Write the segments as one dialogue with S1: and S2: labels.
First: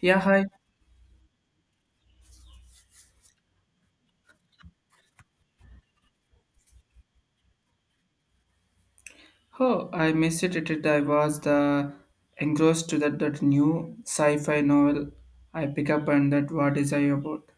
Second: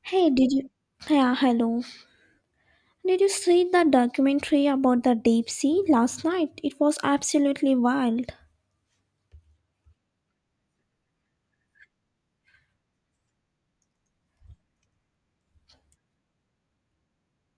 S1: Yeah,
S2: Hey,
S1: hi.
S2: did you? Yeah, hello. Did you see that documentary about the deep sea last night? It was absolutely wild.
S1: Oh, I missed it. I was the engrossed to that new sci-fi novel I pick up and that what is I about.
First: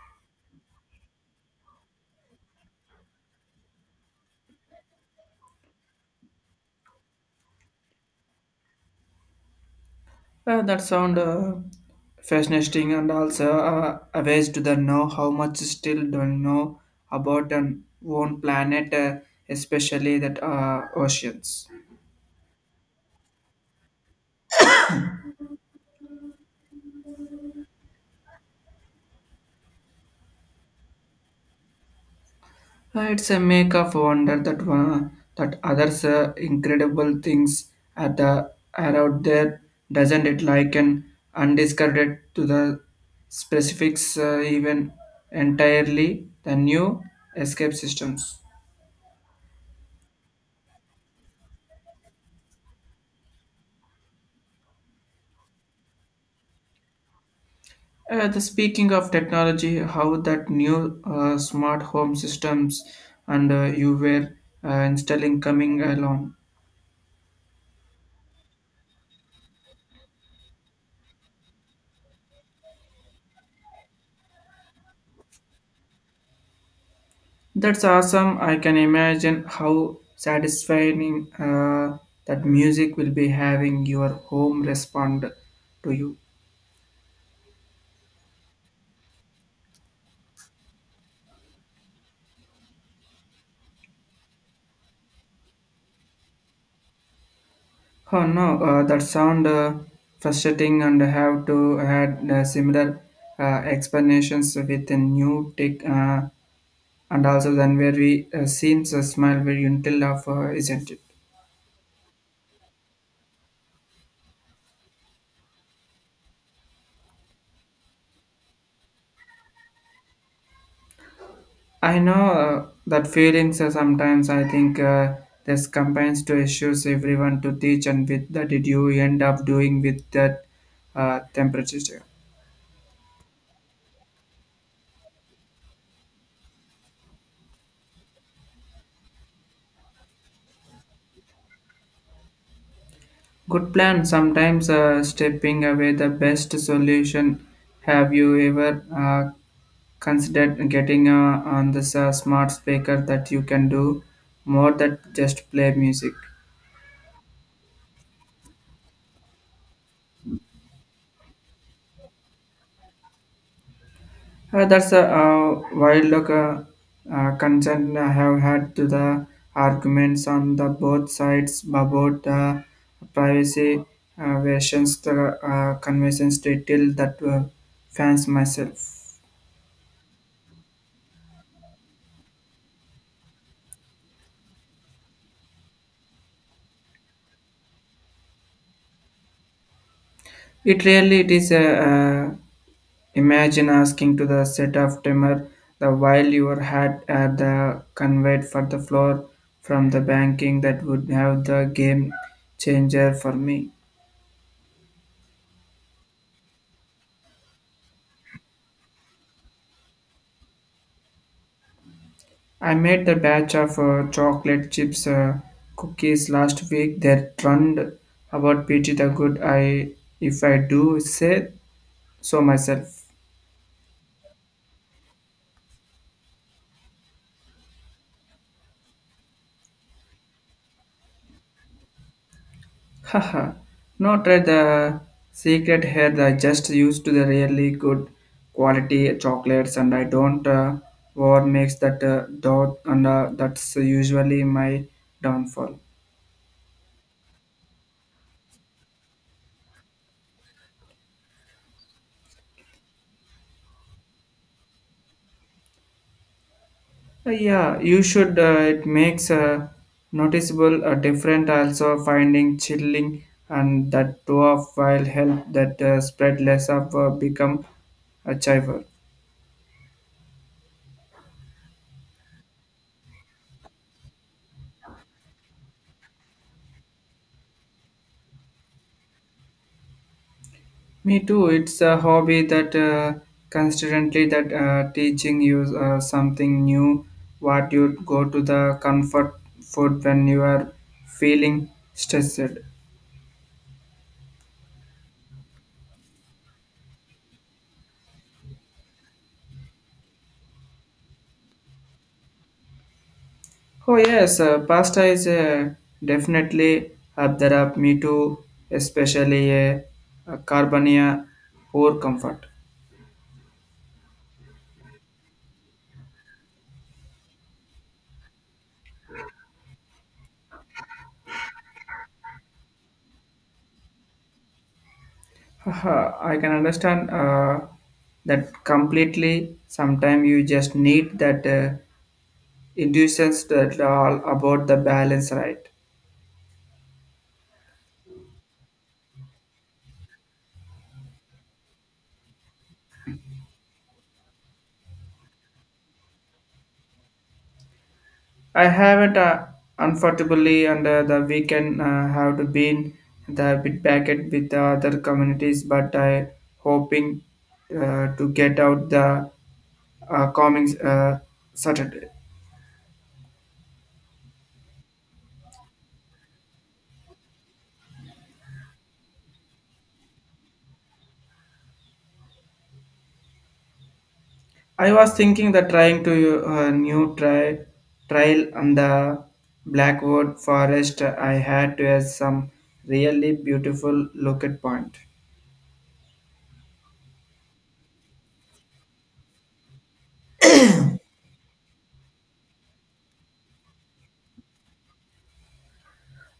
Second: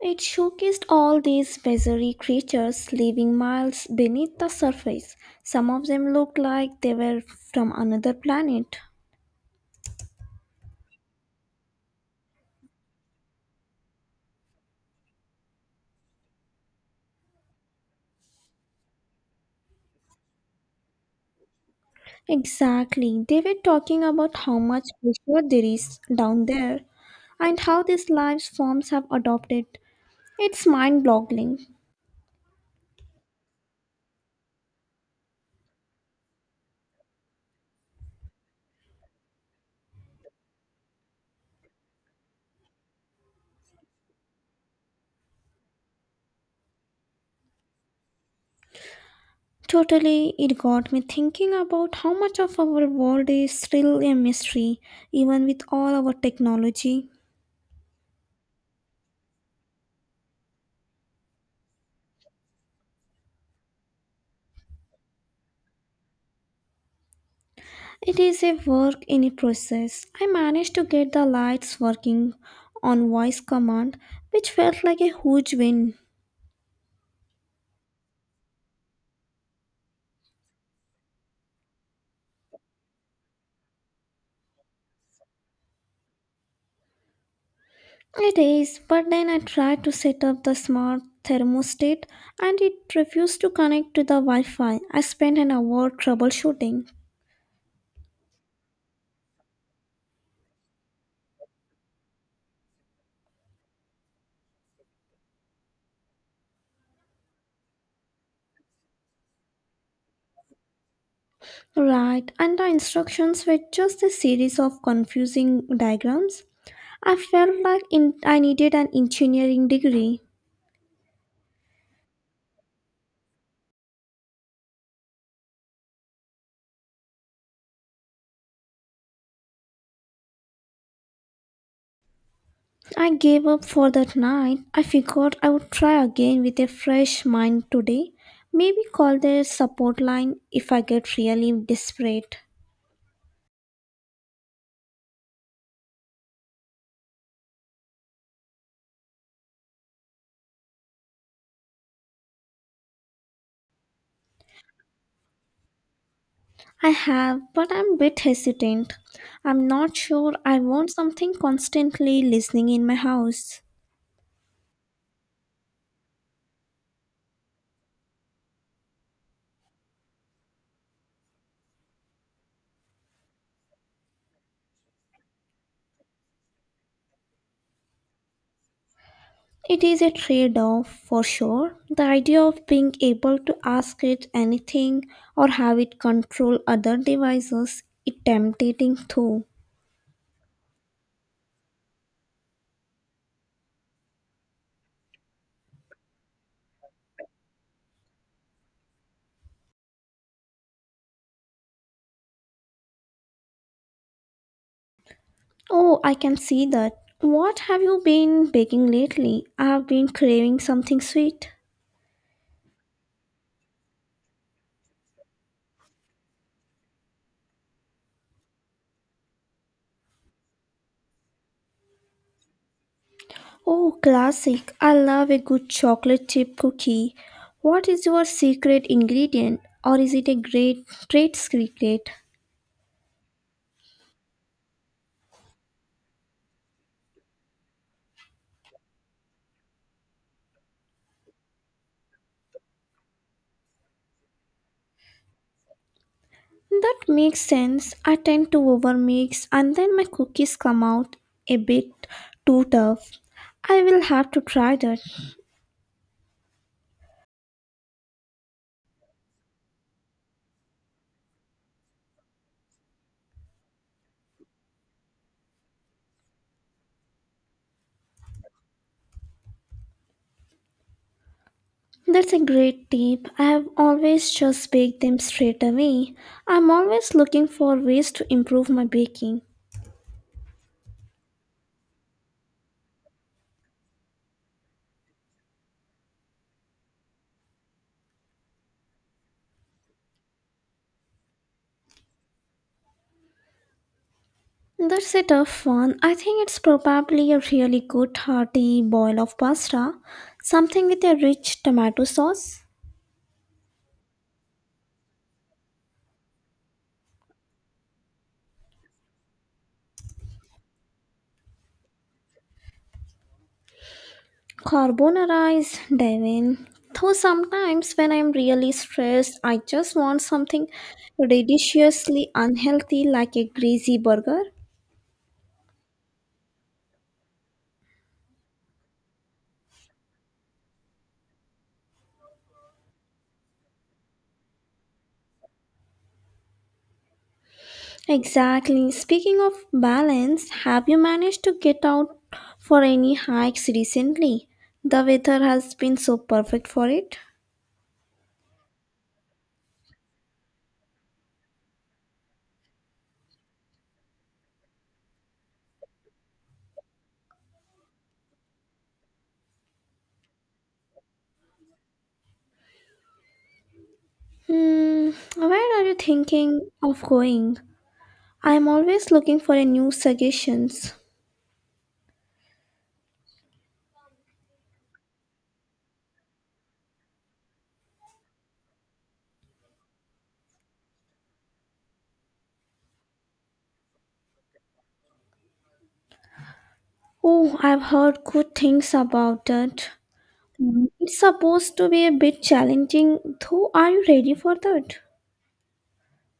S2: It showcased all these bizarre creatures living miles beneath the surface. Some of them looked like they were from another planet.
S1: That sound fascinating and also amazed to the know how much still don't know about an own planet, especially that oceans.
S2: Exactly. They were talking about how much pressure there is down there and how these life forms have adopted. It's mind boggling.
S1: It's a make of wonder that one, that others incredible things at the are out there, doesn't it? Like an undiscarded to the specifics, even entirely the new escape systems.
S2: Totally, it got me thinking about how much of our world is still a mystery, even with all our technology.
S1: The speaking of technology, how that new smart home systems and you were installing coming along.
S2: It is a work in a process. I managed to get the lights working on voice command, which felt like a huge win.
S1: That's awesome. I can imagine how satisfying that music will be having your home respond to you.
S2: It is, but then I tried to set up the smart thermostat and it refused to connect to the Wi Fi. I spent an hour troubleshooting.
S1: Oh no, that sound frustrating and have to had similar explanations with a new tech and also then where we seen a smile very until of isn't it?
S2: Right, and the instructions were just a series of confusing diagrams. I felt like in, I needed an engineering degree.
S1: I know that feelings sometimes I think this combines to issues everyone to teach and with that did you end up doing with that temperature.
S2: I gave up for that night. I figured I would try again with a fresh mind today. Maybe call their support line if I get really desperate.
S1: Good plan. Sometimes stepping away the best solution. Have you ever considered getting on this smart speaker that you can do more than just play music?
S2: I have, but I'm a bit hesitant. I'm not sure I want something constantly listening in my house.
S1: That's a wild look, concern I have had to the arguments on the both sides about the privacy versions the conventions detail that fans myself.
S2: It is a trade off for sure. The idea of being able to ask it anything or have it control other devices is tempting too.
S1: It really it is a imagine asking to the set of timer the while your had at the conveyed for the floor from the banking that would have the game changer for me.
S2: Oh, I can see that. What have you been baking lately? I have been craving something sweet.
S1: I made the batch of chocolate chips cookies last week that turned about pretty the good I if I do say so myself.
S2: Oh, classic. I love a good chocolate chip cookie. What is your secret ingredient or is it a great trade secret?
S1: Haha. Not at the secret here I just used to the really good quality chocolates and I don't war makes that doubt and that's usually my downfall.
S2: That makes sense. I tend to overmix and then my cookies come out a bit too tough. I will have to try that.
S1: Yeah, you should. It makes a noticeable a different also finding chilling and that dwarf while help that spread less of become a chiver.
S2: That's a great tip. I have always just baked them straight away. I'm always looking for ways to improve my baking.
S1: Me too. It's a hobby that constantly that teaching you something new. What you go to the comfort food when you are feeling stressed.
S2: That's a tough one. I think it's probably a really good hearty boil of pasta, something with a rich tomato sauce.
S1: Oh yes, pasta is definitely up there up me too, especially carbonia poor comfort.
S2: Carbonara is divine. Though sometimes when I'm really stressed, I just want something deliciously unhealthy like a greasy burger.
S1: Haha, I can understand that completely. Sometimes you just need that inducence that all about the balance, right?
S2: Exactly. Speaking of balance, have you managed to get out for any hikes recently? The weather has been so perfect for it.
S1: I haven't unfortunately under the weekend have to been the bit back packet with the other communities, but I hoping to get out the coming Saturday.
S2: Hmm, where are you thinking of going? I'm always looking for a new suggestions.
S1: I was thinking that trying to new try trial on the Blackwood Forest. I had to have some really beautiful looking point.
S2: Oh, I've heard good things about that. Mm, it's supposed to be a bit challenging, though. Are you ready for that?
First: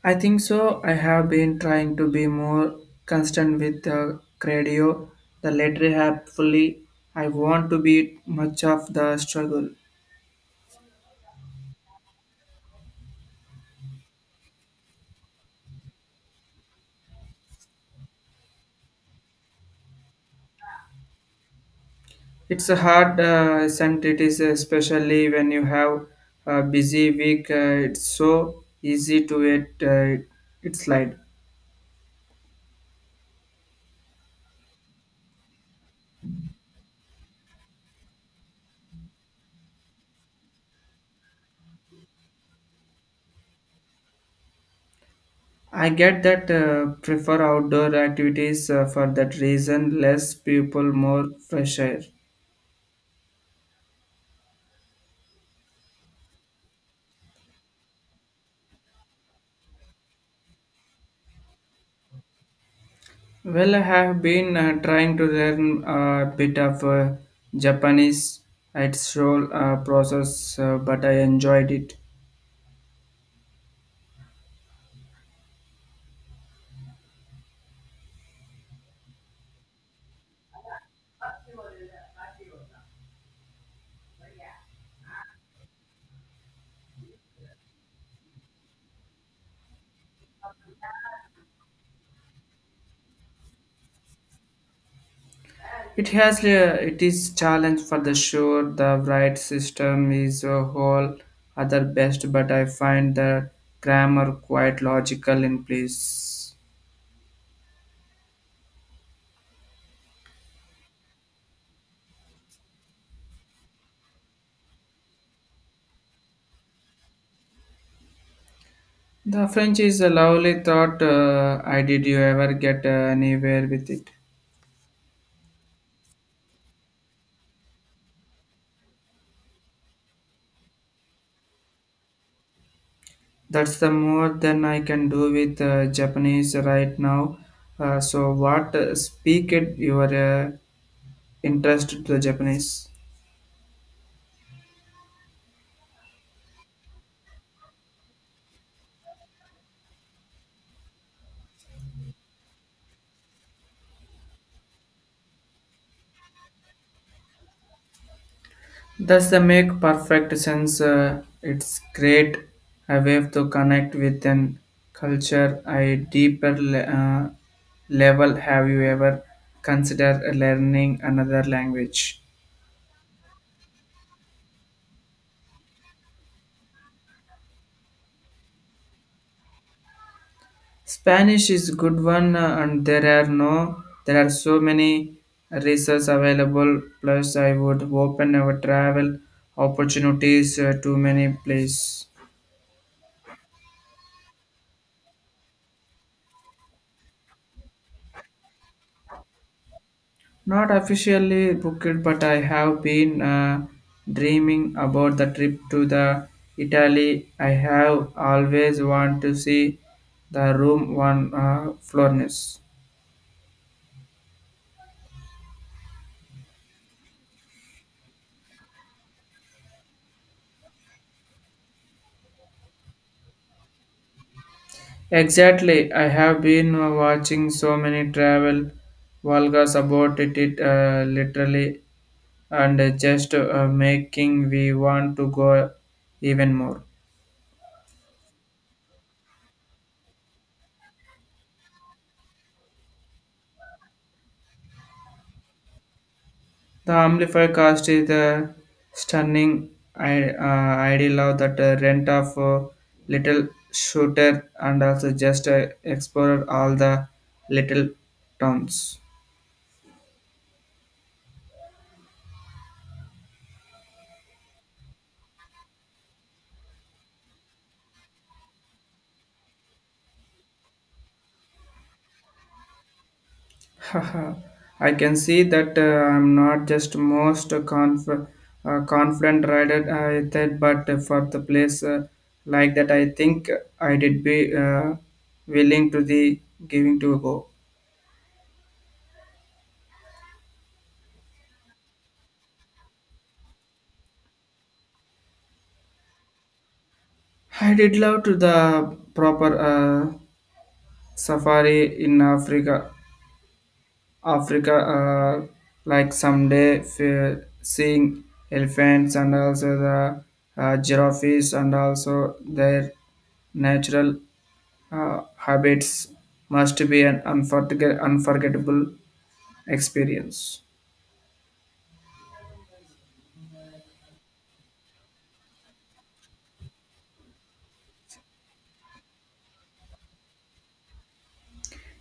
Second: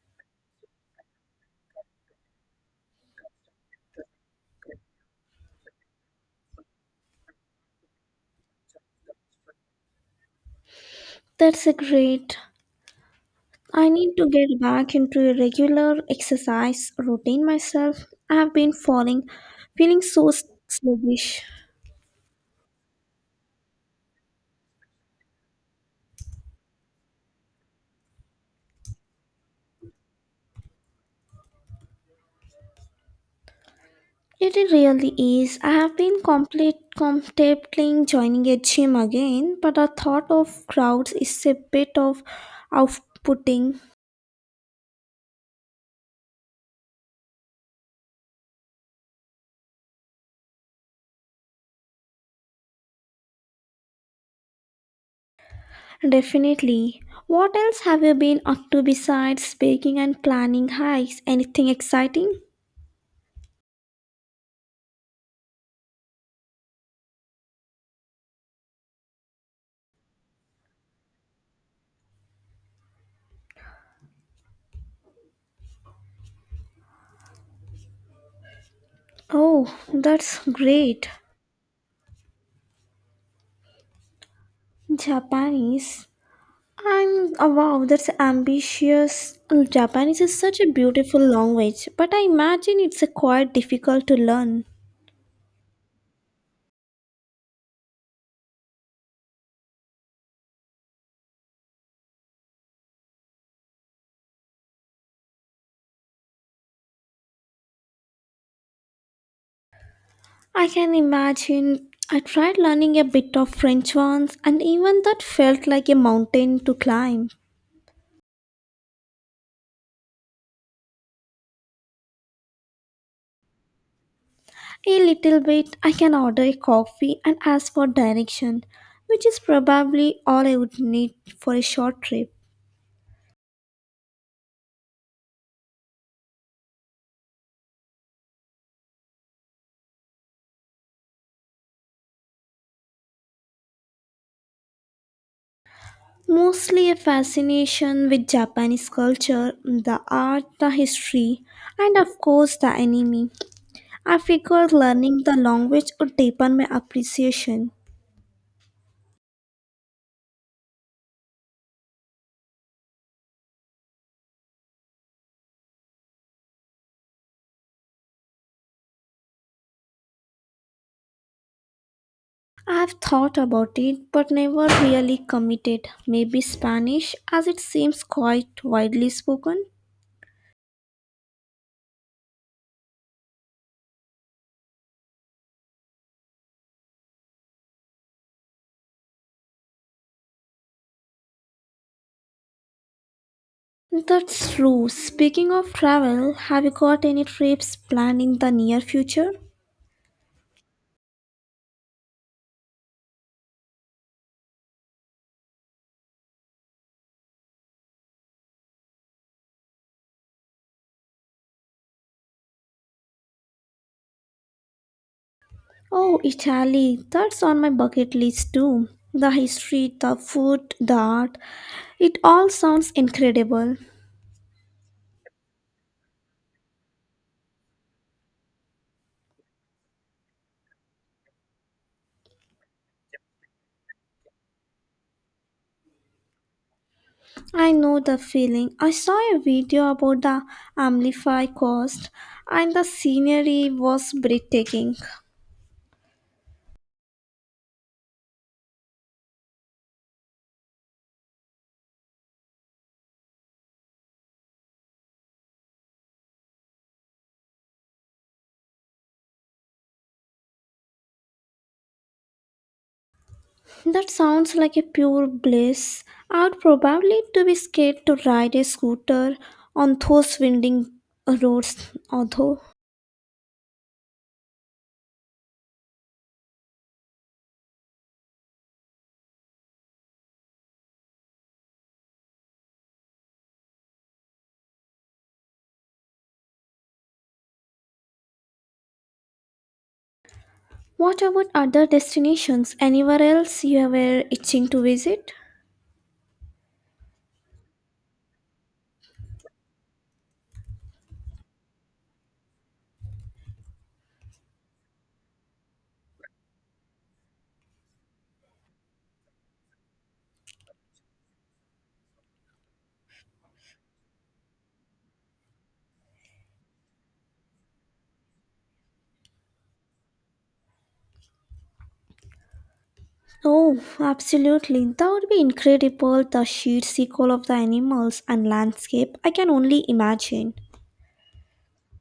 S1: I think so. I have been trying to be more constant with the credio. The latter hopefully, I want to be much of the struggle.
S2: That's a great. I need to get back into a regular exercise routine myself. I've been falling, feeling so sluggish.
S1: It's a hard, isn't it? Is especially when you have a busy week. It's so easy to it. It slide.
S2: It really is. I have been complete contemplating joining a gym again, but the thought of crowds is a bit of outputting.
S1: I get that. Prefer outdoor activities for that reason. Less people, more fresh air.
S2: Definitely. What else have you been up to besides baking and planning hikes? Anything exciting?
S1: Well, I have been trying to learn a bit of Japanese. It's slow process, but I enjoyed it.
S2: Oh, that's great. Japanese. I'm oh wow, that's ambitious. Japanese is such a beautiful language, but I imagine it's quite difficult to learn.
S1: It has it is challenge for the sure. The right system is a whole other best, but I find the grammar quite logical in place.
S2: I can imagine I tried learning a bit of French once, and even that felt like a mountain to climb.
S1: The French is a lovely thought. I did you ever get anywhere with it?
S2: A little bit, I can order a coffee and ask for direction, which is probably all I would need for a short trip.
S1: That's the more than I can do with Japanese right now. So what speak it your interest to the Japanese?
S2: Mostly a fascination with Japanese culture, the art, the history, and of course the anime. I figured learning the language would deepen my appreciation.
S1: Does the make perfect sense? It's great a way to connect with an culture a deeper level. Have you ever considered learning another language?
S2: I have thought about it but never really committed. Maybe Spanish, as it seems quite widely spoken.
S1: Spanish is good one, and there are no there are so many resources available. Plus, I would open our travel opportunities to many places.
S2: That's true. Speaking of travel, have you got any trips planning the near future?
S1: Not officially booked, but I have been dreaming about the trip to the Italy. I have always want to see the room one Florence.
S2: Oh, Italy. That's on my bucket list too. The history, the food, the art. It all sounds incredible.
S1: Exactly, I have been watching so many travel vlogs about it, literally, and just making we want to go even more.
S2: I know the feeling. I saw a video about the Amplify Coast and the scenery was breathtaking.
S1: The amplifier cost is the stunning ideal of that rent of little shooter and also just explore all the little towns.
S2: That sounds like a pure bliss. I'd probably to be scared to ride a scooter on those winding roads, although.
S1: Haha, I can see that I'm not just most confident rider I did, but for the place like that, I think I did be willing to the giving to a go.
S2: What about other destinations? Anywhere else you were itching to visit?
S1: I did love to the proper safari in Africa, like someday seeing elephants and also the giraffes and also their natural habits must be an unforgettable experience.
S2: Oh, absolutely. That would be incredible. The sheer sequel of the animals and landscape. I can only imagine.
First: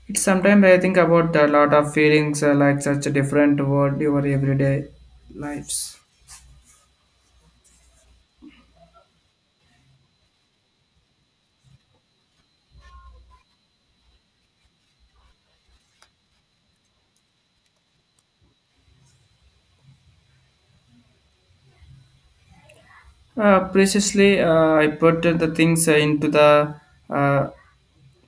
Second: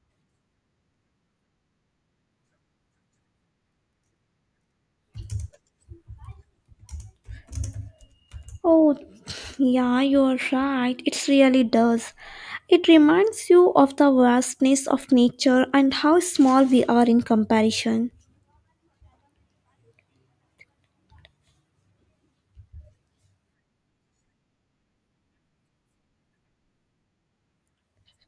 S1: It's sometimes I think about a lot of feelings like such a different world your everyday lives.
S2: Oh, yeah, you're right. It really does. It reminds you of the vastness of nature and how small we are in comparison.
S1: Preciously, I put the things into the uh,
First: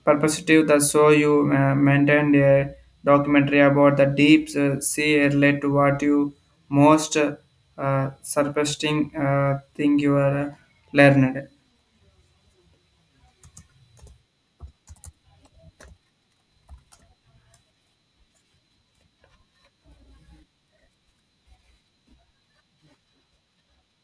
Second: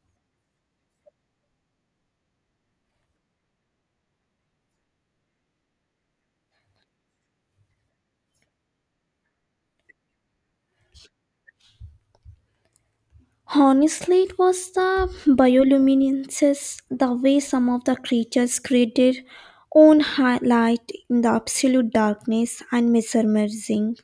S1: perspective, the show you maintained a documentary about the deep sea led to what you most surprising thing you are learned.
S2: Honestly, it was the bioluminescence, the way some of the creatures created own highlight in the absolute darkness and mesmerizing.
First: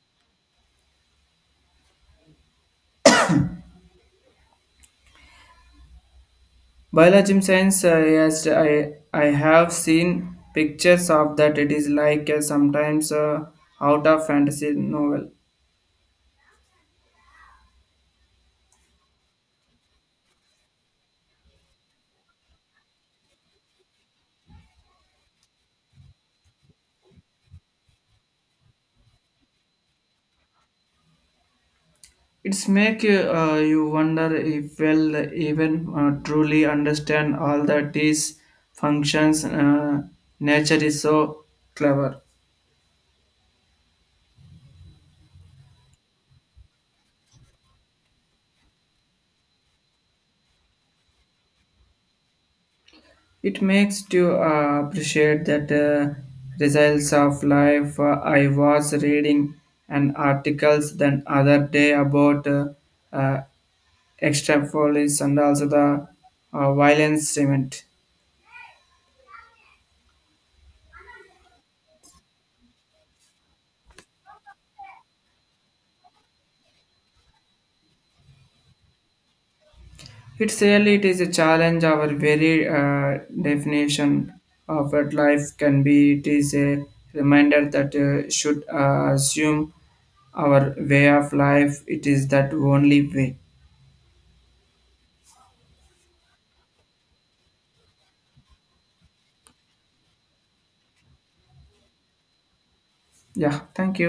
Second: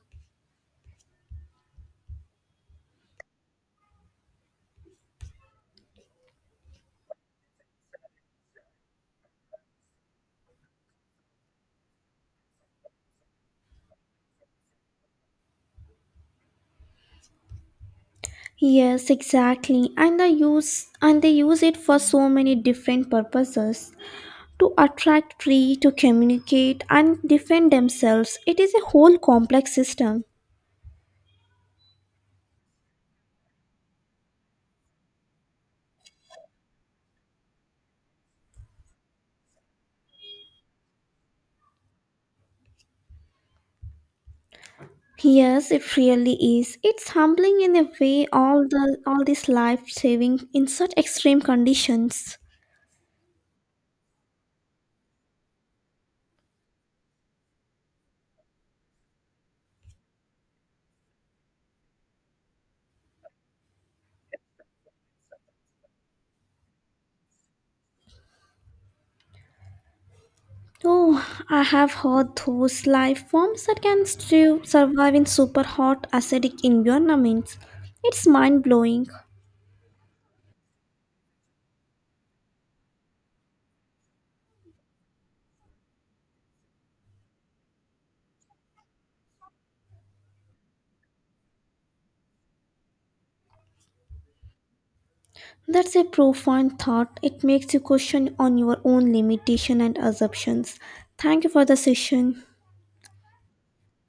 S1: Biology science, yes, I have seen pictures of that. It is like sometimes out of fantasy novel.
S2: Yes, exactly. And they use it for so many different purposes. To attract, tree, to communicate, and defend themselves. It is a whole complex system.
S1: It's make you wonder if well even truly understand all that these functions. Nature is so clever.
S2: Yes, it really is. It's humbling in a way all the all this life saving in such extreme conditions.
S1: It makes you appreciate that results of life. I was reading an articles the other day about uh, extrapolis and also the violence cement.
S2: Oh, I have heard those life forms that can still survive in super hot acidic environments. It's mind blowing.
S1: It's really it is a challenge. Our very definition of what life can be. It is a reminder that should assume our way of life. It is that only way.
S2: That's a profound thought. It makes you question on your own limitation and assumptions. Thank you for the session.
S1: Yeah. Thank you.